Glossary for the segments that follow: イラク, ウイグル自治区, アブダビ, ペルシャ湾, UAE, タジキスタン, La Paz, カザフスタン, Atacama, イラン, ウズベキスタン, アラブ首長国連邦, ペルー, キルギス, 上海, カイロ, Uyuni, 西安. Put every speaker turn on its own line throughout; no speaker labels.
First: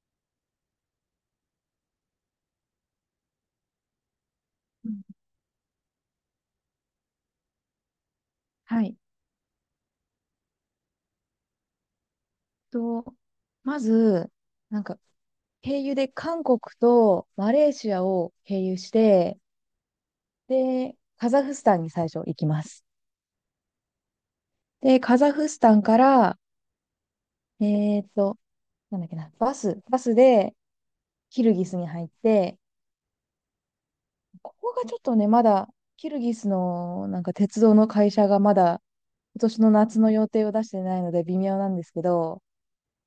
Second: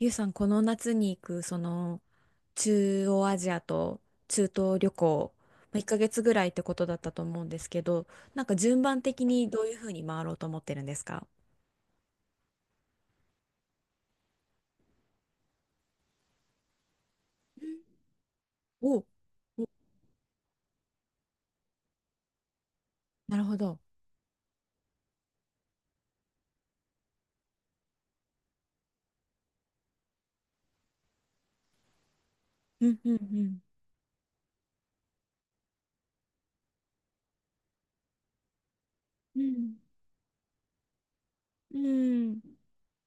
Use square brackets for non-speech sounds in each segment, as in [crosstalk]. ゆうさん、この夏に行く、中央アジアと中東
う
旅
ん。
行、1ヶ月ぐらいってことだったと思うんですけど、順
はい。
番的にどういうふうに回ろうと思ってるんですか？
と、まず、なんか、経由で韓国とマレーシアを経由し
お
て、
お、
で、カザフスタンに最初行きます。
なるほど。
で、カザフスタンから、えーっと、なんだっけな、バスでキルギスに入って、
うんうん
ここがちょっとね、まだ、キルギスのなんか鉄道の会社がまだ
う
今
ん。う
年の
ん。
夏の予定を出してないので微妙なん
う
ですけ
ん
ど、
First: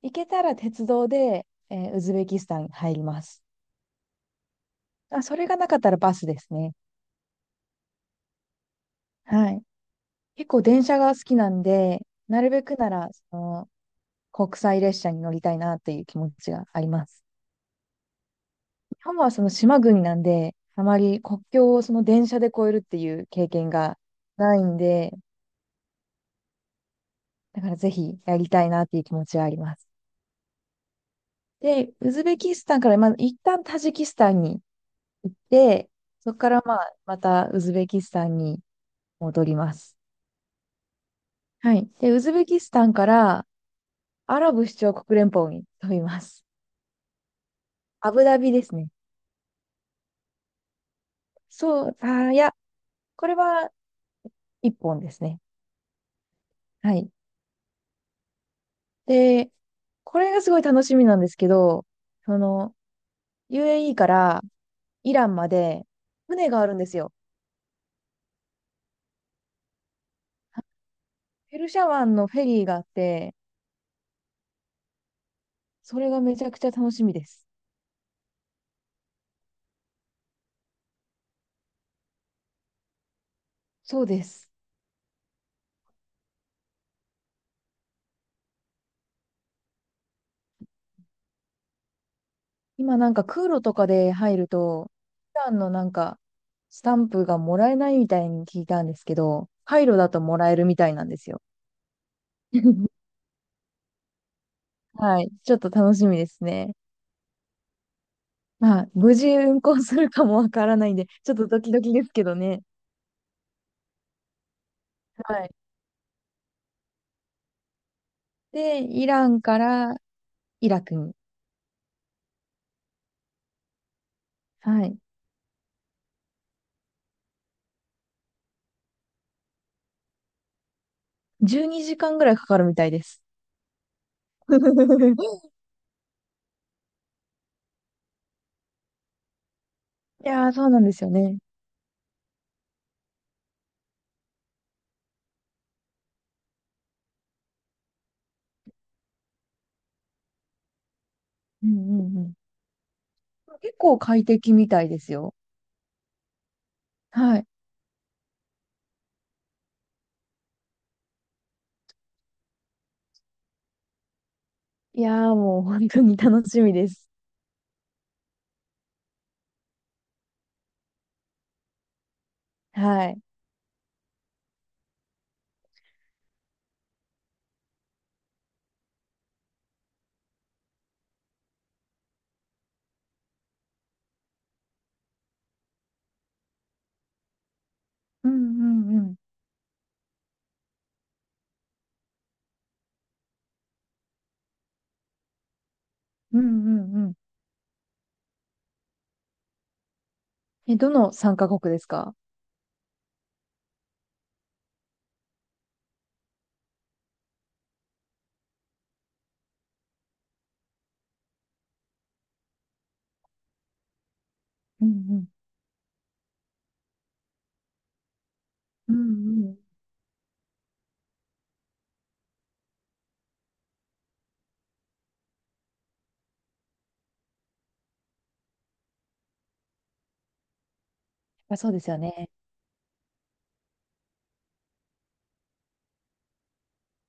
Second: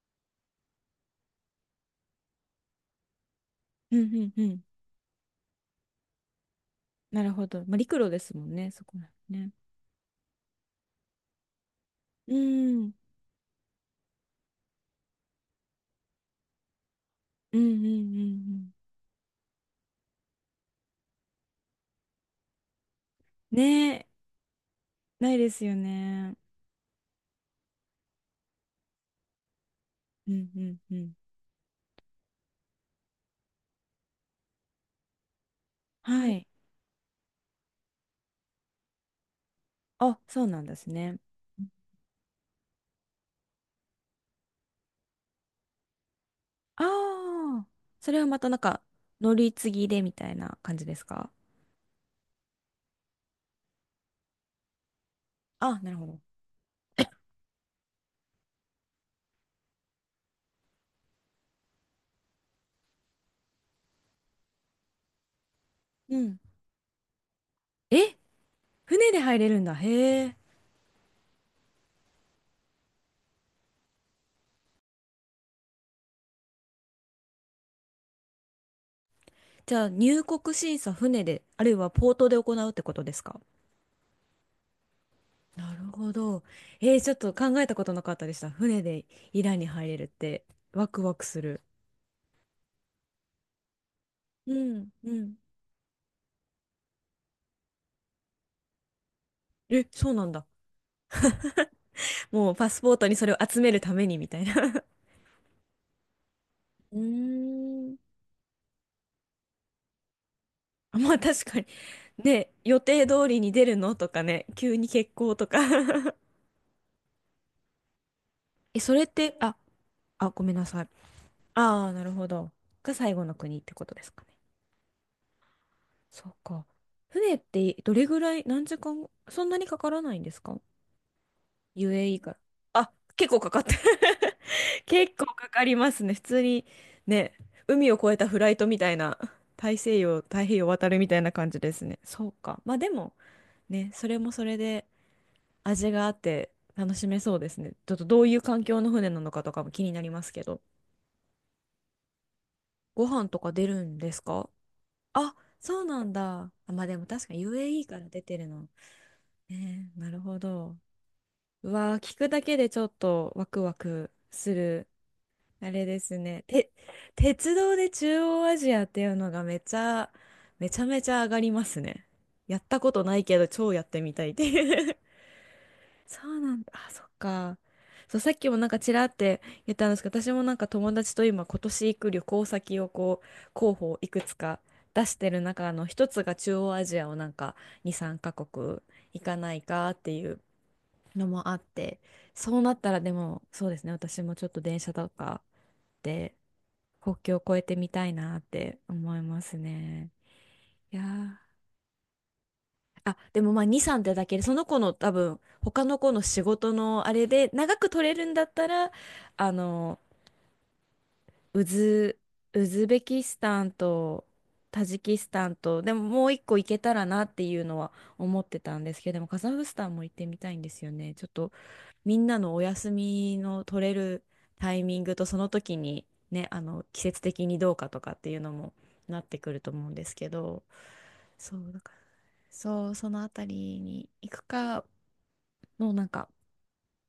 行けたら鉄道で、ウズベキスタンに入ります。
うんうんうん。
あ、それがなかったらバスですね。
なるほど。まあ、陸路ですもんね、そこらね。
はい。結構電車が好きなんで、
う
なるべく
ん。う
な
ん
ら、その、国際列車に乗りたいなっていう気持ちがあります。
うんうん
日本はその島国なんで、あまり国境をその電車で越えるっていう経
うん。
験
ね
が
え、
ないんで、
ないですよね。
だからぜひやりたいなっていう気持ちはあります。
うんうんうん。
で、ウズベキスタンから、まあ、一旦タジキスタンに行って、
は
そこ
い。
からまあ、またウズベキスタンに戻ります。
あ、そうなんですね。
はい。で、ウズベキスタンからアラブ首長国連邦に飛びます。
ああ、そ
ア
れ
ブ
は
ダ
また
ビ
なん
です
か、
ね。
乗り継ぎでみたいな感じですか？
そう、これは一本ですね。
あ、なるほど。
はい。で、これがすごい楽しみなんですけど、その、UAE からイランまで
うん。
船があるんですよ。
え、船で入れるんだ。へえ。
ペルシャ湾のフェリーがあって、それがめちゃくちゃ楽しみです。
じゃあ、入国審査船で、あるいはポートで行うってことですか？
そうです。
なるほど。えー、ちょっと考えたことなかったでした。船でイランに入れるって、ワクワクする。
今なんか空路とかで入る
うん、
と、
う
イ
ん。
ランのなんか、スタンプがもらえないみたいに聞いたんですけど、カ
え、
イロだ
そう
と
なん
も
だ。
らえるみたいなんですよ。
もうパスポート
[laughs]
にそれを集めるためにみたいな。[laughs]
はい。ちょっと楽しみですね。
うーん。
まあ、無事運行するかもわからないんで、
まあ
[laughs] ちょっ
確
と
か
ド
に。
キドキですけど
ね、
ね。
予定通りに出るのとかね、急に欠航
は
と
い。
か [laughs] え、
で、
それっ
イラ
て、
ン
あ、
から
あ、ごめんな
イラ
さい。
クに。
ああ、なるほど。が最後の国ってことですかね。
はい。
そうか。船ってどれぐらい、何時間、そんなにかからないんですか？
12時間
UAE
ぐ
か
らい
ら。
かかるみたい
あ、
です。
結構かかって [laughs] 結構か
[laughs]
かりますね。普通に、ね、海を越えたフライトみたいな、大西洋、
い
太
やー、
平
そ
洋
うなん
渡
で
る
す
み
よ
たいな
ね。
感じですね。そうか。まあでも、ね、それもそれで、味があって楽しめそうですね。ちょっとどういう環境の船なのかとかも気になりますけど。
うんうんうん。
ご飯とか出
結
るん
構
です
快
か？
適みたいです
あ、
よ。
そうなんだ。あ、まあでも確か
は
に
い。
UAE から出てるの。ねえ、なるほど。うわー、聞くだけでちょっとワクワクする。
いやー、もう
あれ
本
で
当に
すね。
楽し
て、
みです。
鉄道で中央アジアっていうのがめちゃ、めちゃめちゃ上がりますね。やったこと
は
な
い。
いけど超やってみたいっていう [laughs] そうなんだ。あ、そっか。そう、さっきもなんかちらって言ったんですけど、私もなんか友達と今年行く旅行先をこう、候補をいくつか出してる中の一つが中央アジアをなんか2、3
う
カ
んう
国
んうん。
行かないかっていうのもあって、そうなったらでもそうですね、私もちょっと電車とかで
うんうんうん。
国境を越えてみたいなって思いますね。
え、ど
いや
の参
ー
加国ですか？
あ、でもまあ2、3ってだけで、その子の多分、他の子の仕事のあれで、長く取れるんだったら、あの、ウズ、ウズベキスタンとタ
うんう
ジキ
ん。
スタンと、でももう一個行けたらなっていうのは思ってたん
う
で
ん
すけど、でもカ
う
ザ
ん。
フ
あ、
スタンも行ってみたいんですよね。ちょっとみんなのお休みの取れるタイミングとその時にね、あの季節的にどうかとかっていうのもなってくると思うんですけど、そう
そうで
だ
す
から、
よね。
そうそのあたりに行くかのなんか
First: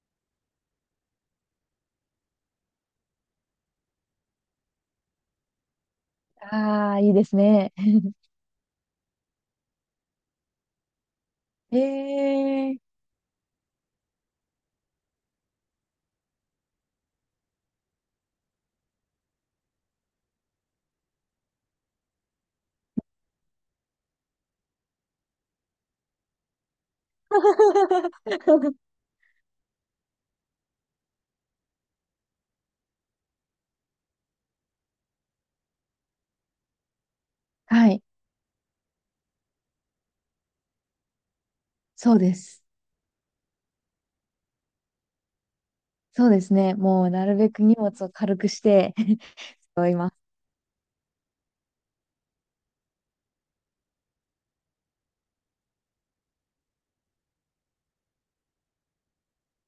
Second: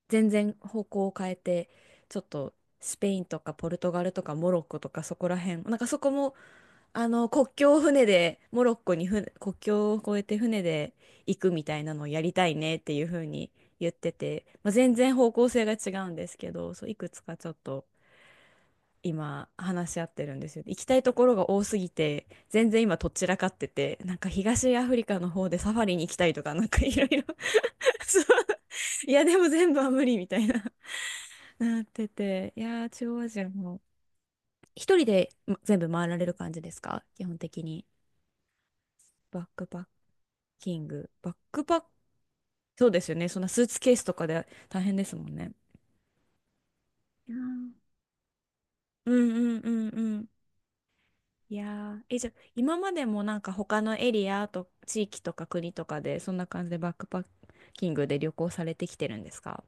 全然方向を変えてちょっとスペインとかポルトガルとかモロッコとかそこら辺なんかそこも
ああ、
あ
いいで
の、
す
国
ね。
境を船で、モロッコに船、国境を越えて船で行くみた
え
いなのをやりたい
え
ね
ー。
っていうふうに言ってて、まあ、全然方向性が違うんですけど、そう、いくつかちょっと今話し合ってるんですよ。行きたいところが多すぎて、全然今とっちらかってて、なんか東アフリカの方でサファリに行きたいとか、なんかいろいろ [laughs] そう、
[laughs]
いや、でも全部は無理みたいな、なってて、いやー、中央アジアも。一人でま全部回られる感じですか基本的に。
はい。
バックパッキング。バックパッ、
そうです。
そうですよね。そんなスーツケースとかで大変ですもんね。
そうですね。もうな
い
る
や
べく
ー
荷物を軽くして。
うんうんう
[laughs]
ん
い、
うん。いやー、え、じゃあ、今までもなんか他のエリアと地域とか国とかで、そんな感じでバックパッキングで旅行されてきてるんですか？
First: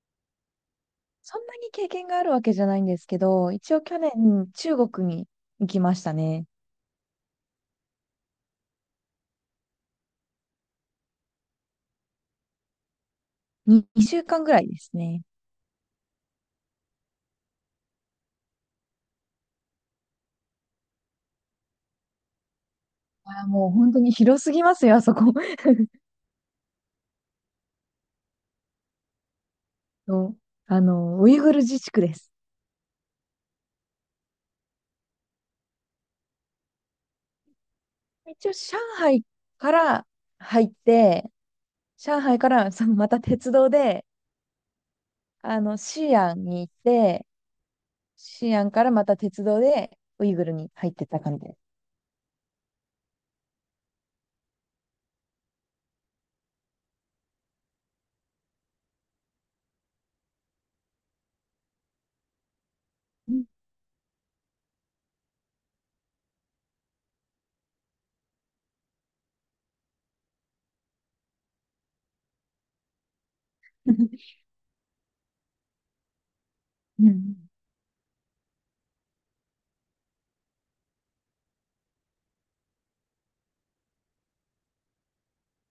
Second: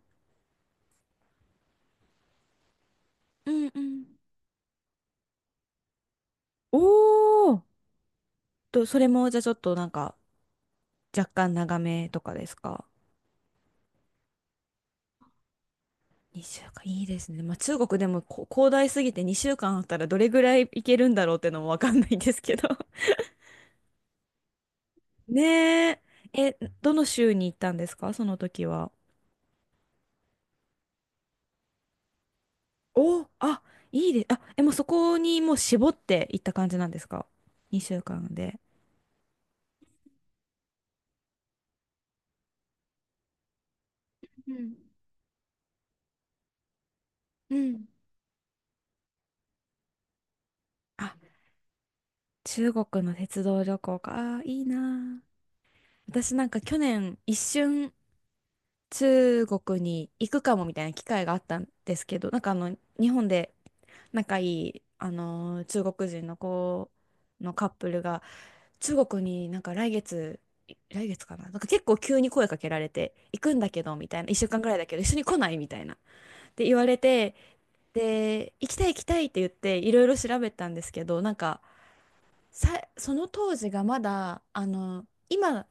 そんなに経験があるわけじゃないんですけ
う
ど、
ん
一
う
応去
ん
年中国に行きましたね。
おーと、それもじゃあちょっとなんか若干長めとかですか？
に2週間ぐらいですね。
2 週間、いいですね。まあ中国でもこ広大すぎて2週間あったらどれぐらい行けるんだろうってのもわかんないんですけど。
あー、もう本当に広すぎますよ、あそこ。
ねえ。
[laughs]
え、どの州に行ったんですかその時は。
そう、あの、ウイグル自治区です。
お、あ、いいで、あ、え、もうそこにもう絞って行った感じなんですか？ 2 週間
一応
で。
上海から入って、上海からそのまた鉄道で、
うん。
あの、西安に行って、
うん
西安からまた鉄道でウイグルに入ってっ
あ、
た感じです。
中国の鉄道旅行か。あー、いいなあ。私なんか去年一瞬中国に行くかもみたいな機会があったんですけど、なんかあの日本
うん。
で仲いいあのー中国人の子のカップルが中国になんか来月、来月かな、なんか結構急に声かけられて、行くんだけどみたい
[laughs]
な、一週間ぐらいだけど、一緒に来ないみたいな。って言われ
う
て、
ん。
で、行きたい行きたいって言って、いろいろ調べたんですけど、なんかさ、その当時がまだ、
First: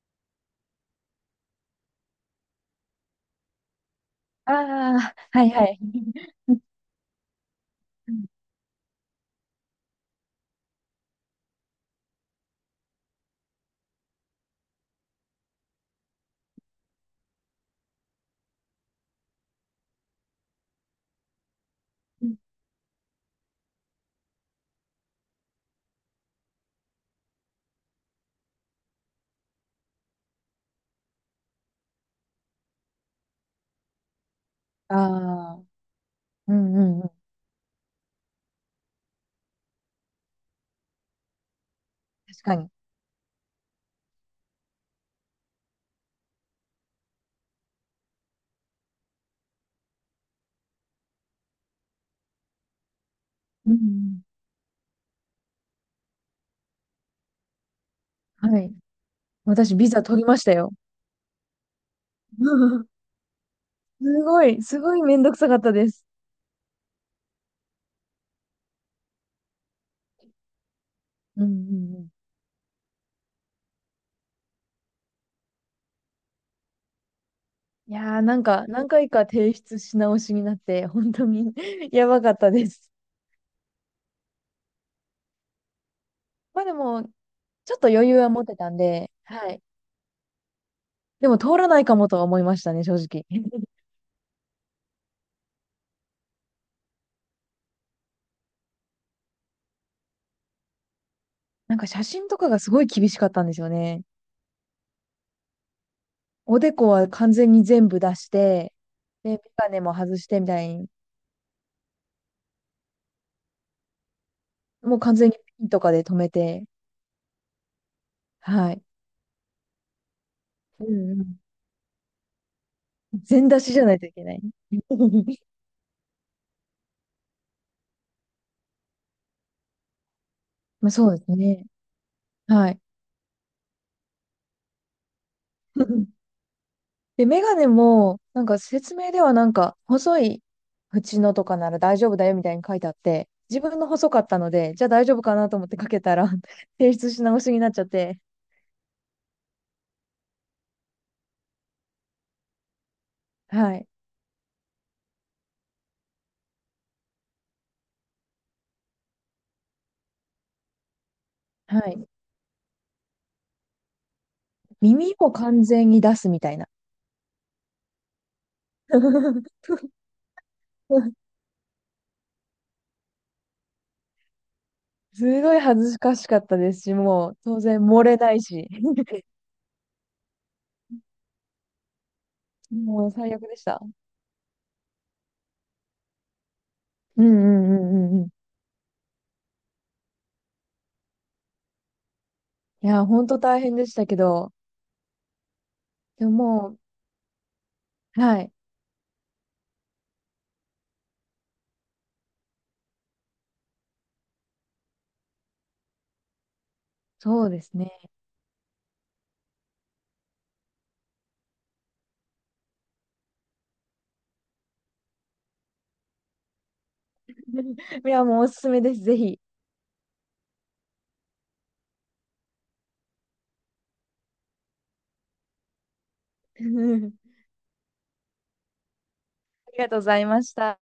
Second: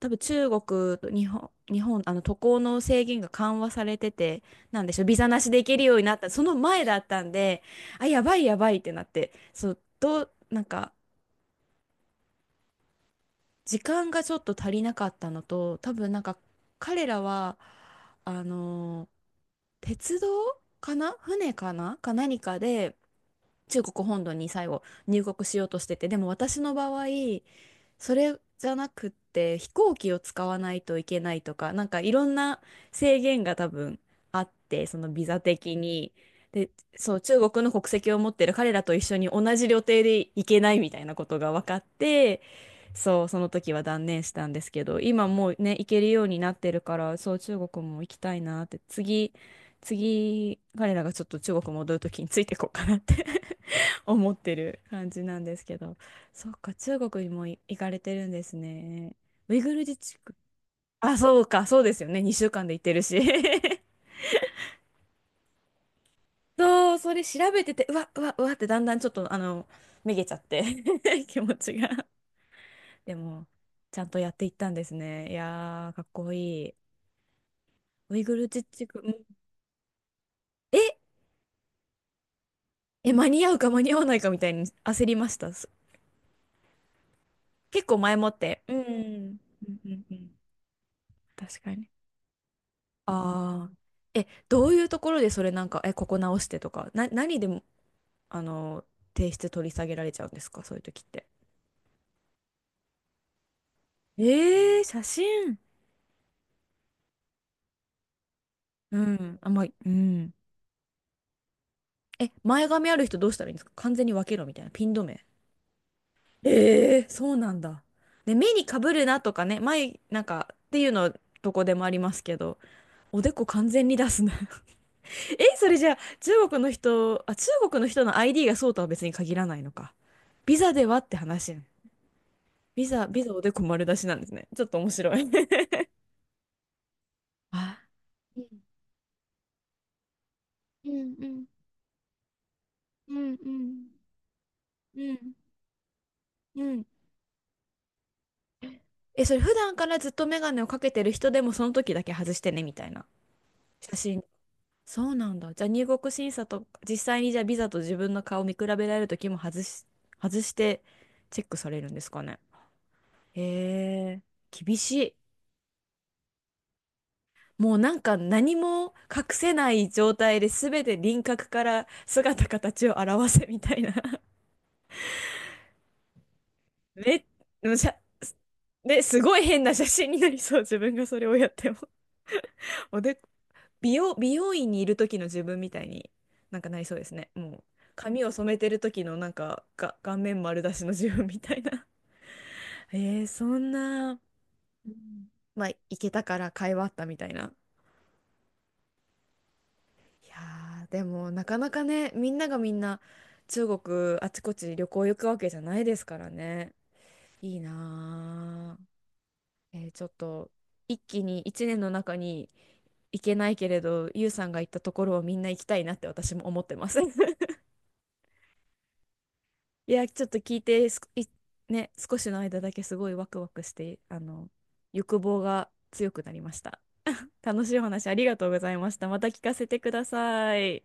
多分中国と日本、あの渡航の制限が緩和されてて、
あ
なんでしょう、
あ、
ビザな
は
し
い
で
は
行け
い。
るようになった、その前だったんで、あ、やばいや
[laughs]
ばいってなって、そう、どう、なんか、時間がちょっと足りなかったのと、多分なんか彼らは、あのー鉄道かな船かなか何かで中国本土に最後入国しようとしてて、でも私の場合、それじゃなくって飛行機を使わないといけないとか、なんかいろんな制限が多分あって、そ
あ
のビザ
あ、
的に。
う
で、
んうんうん。
そう、中国の国籍を持ってる彼らと一緒に同じ旅程で行けないみたいなことが分かって、
確かに。
そう、その時は断念したんですけど、今もうね、行けるようになってるから、そう、中国も行きたいなって、次、彼らがちょっと中国戻る時についていこうかなって
うんう
[laughs] 思ってる感じなんですけど、そっか、中国にもい行かれてるんで
ん。
す
はい。
ね。ウイグ
私、
ル
ビ
自
ザ
治
取り
区。
ましたよ。
あ、そうか、そうですよね。2週間で行ってる
[laughs]
し。[laughs]
すごい、すごいめんどくさかったです。
そう、それ調べてて、うわ、うわ、うわってだんだんちょっと、あの、めげちゃって [laughs] 気
うんうん
持ちが。
うん。
でも、ちゃんとやっていったんですね。いやー、かっこいい。
い
ウ
やー、
イグ
な
ル
ん
自
か、
治
何
区、う
回
ん
か提出し直しになって、
え、
本当に [laughs] やばかったです。
え、間に合うか間に合わないかみたいに焦りました。す
まあでも、ちょっ
結
と
構
余
前
裕
も
は
っ
持って
て。
た
う
ん
ん。う
で、
ん
はい。
うんうん。
でも、通
確
ら
か
ない
に。
かもとは思いましたね、正直。[laughs]
ああ。え、どういうところでそれなんか、え、ここ直してとか、な、何でも、あの、提出取り下げられちゃうんですか、そういう時って。
なんか、写真とかがすごい厳しかったんですよね。
えー、写真。
おでこは完全に全部出して、
う
で、
ん。
メ
あ、まあ、
ガネ
う
も外し
ん。
てみたいに、
え、前髪ある人どうしたらいいんですか完全に分けろみたいな。ピン
もう
止
完
め。
全にピンとかで止めて、
ええそうなんだ。ね、目に
は
か
い。
ぶるなとかね、前、なんか、って
う
いう
ん
の、
うん。
どこでもありますけど、おでこ
全出
完
しじゃ
全
な
に
いと
出
い
す
け
な
ない。
[laughs]
[laughs]
え、それじゃあ、中国の人の ID がそうとは別に限らないのか。ビザで
まあ、
はっ
そ
て
うです
話やん。
ね。はい。
ビザおでこ丸出しなんですね。ちょっと面白い
[laughs] で、メ
[laughs]
ガネ
あ、
も、なんか説明ではなんか、細い
うん
縁
う
のとか
ん
なら大丈夫だよみたいに書いてあっ
う
て、
んう
自分
ん
の細かったので、じゃあ大
う
丈夫
ん
かなと思ってかけたら
う
[laughs]
ん
提出し直しになっちゃって、
え、それ普段からずっとメガネをかけてる人でもその時だけ外してね、みたいな。
はい。
写真そうなんだ。じゃあ入国審査と、実際にじゃあビザと自分の顔を見比べられるときも外してチェックさ
は
れるんで
い。
すかね。へえ、厳し
耳
い。
も完全に出すみたいな。
もうなんか何も隠せな
[laughs]
い状態で全て輪郭から姿形を表せみたいな。
すごい恥ずかしかったです
[laughs]
し、
め、
もう当
む
然
しゃ、
漏れないし、
ね、す
[laughs]
ごい変な写真になりそう。自分がそれをやっても。[laughs] お
もう
で
最悪でした。
美容院にいる時の自分みたいになんかなりそうです
うん
ね。
う
もう
んうんうん
髪
うん。
を染めてる時のなんかが顔面丸出しの自分みたいな [laughs]
いや、
えー、
本当
そ
大
ん
変でしたけ
な、
ど、
うんまあ、行けた
でも
から会
も
話あったみたいな。
う、はい、
いやーでもなかなかね、みんながみんな中国あちこち旅行行くわけじゃないですからね。
そう
いい
ですね。
なー。えーちょっと一気に一年の中に行けないけれど、ゆうさんが行ったところをみんな行きたいなって私も思ってます。[laughs]
[laughs] いや、もうおすすめです、ぜひ。
いや、ちょっと聞いてすこ、い、ね、少しの間だけすごいワクワクして、あの、欲望が強くなりました。
[laughs] あ
楽しいお話ありがとうございました。また聞かせ
り
て
が
く
とうご
だ
ざいまし
さ
た。
い。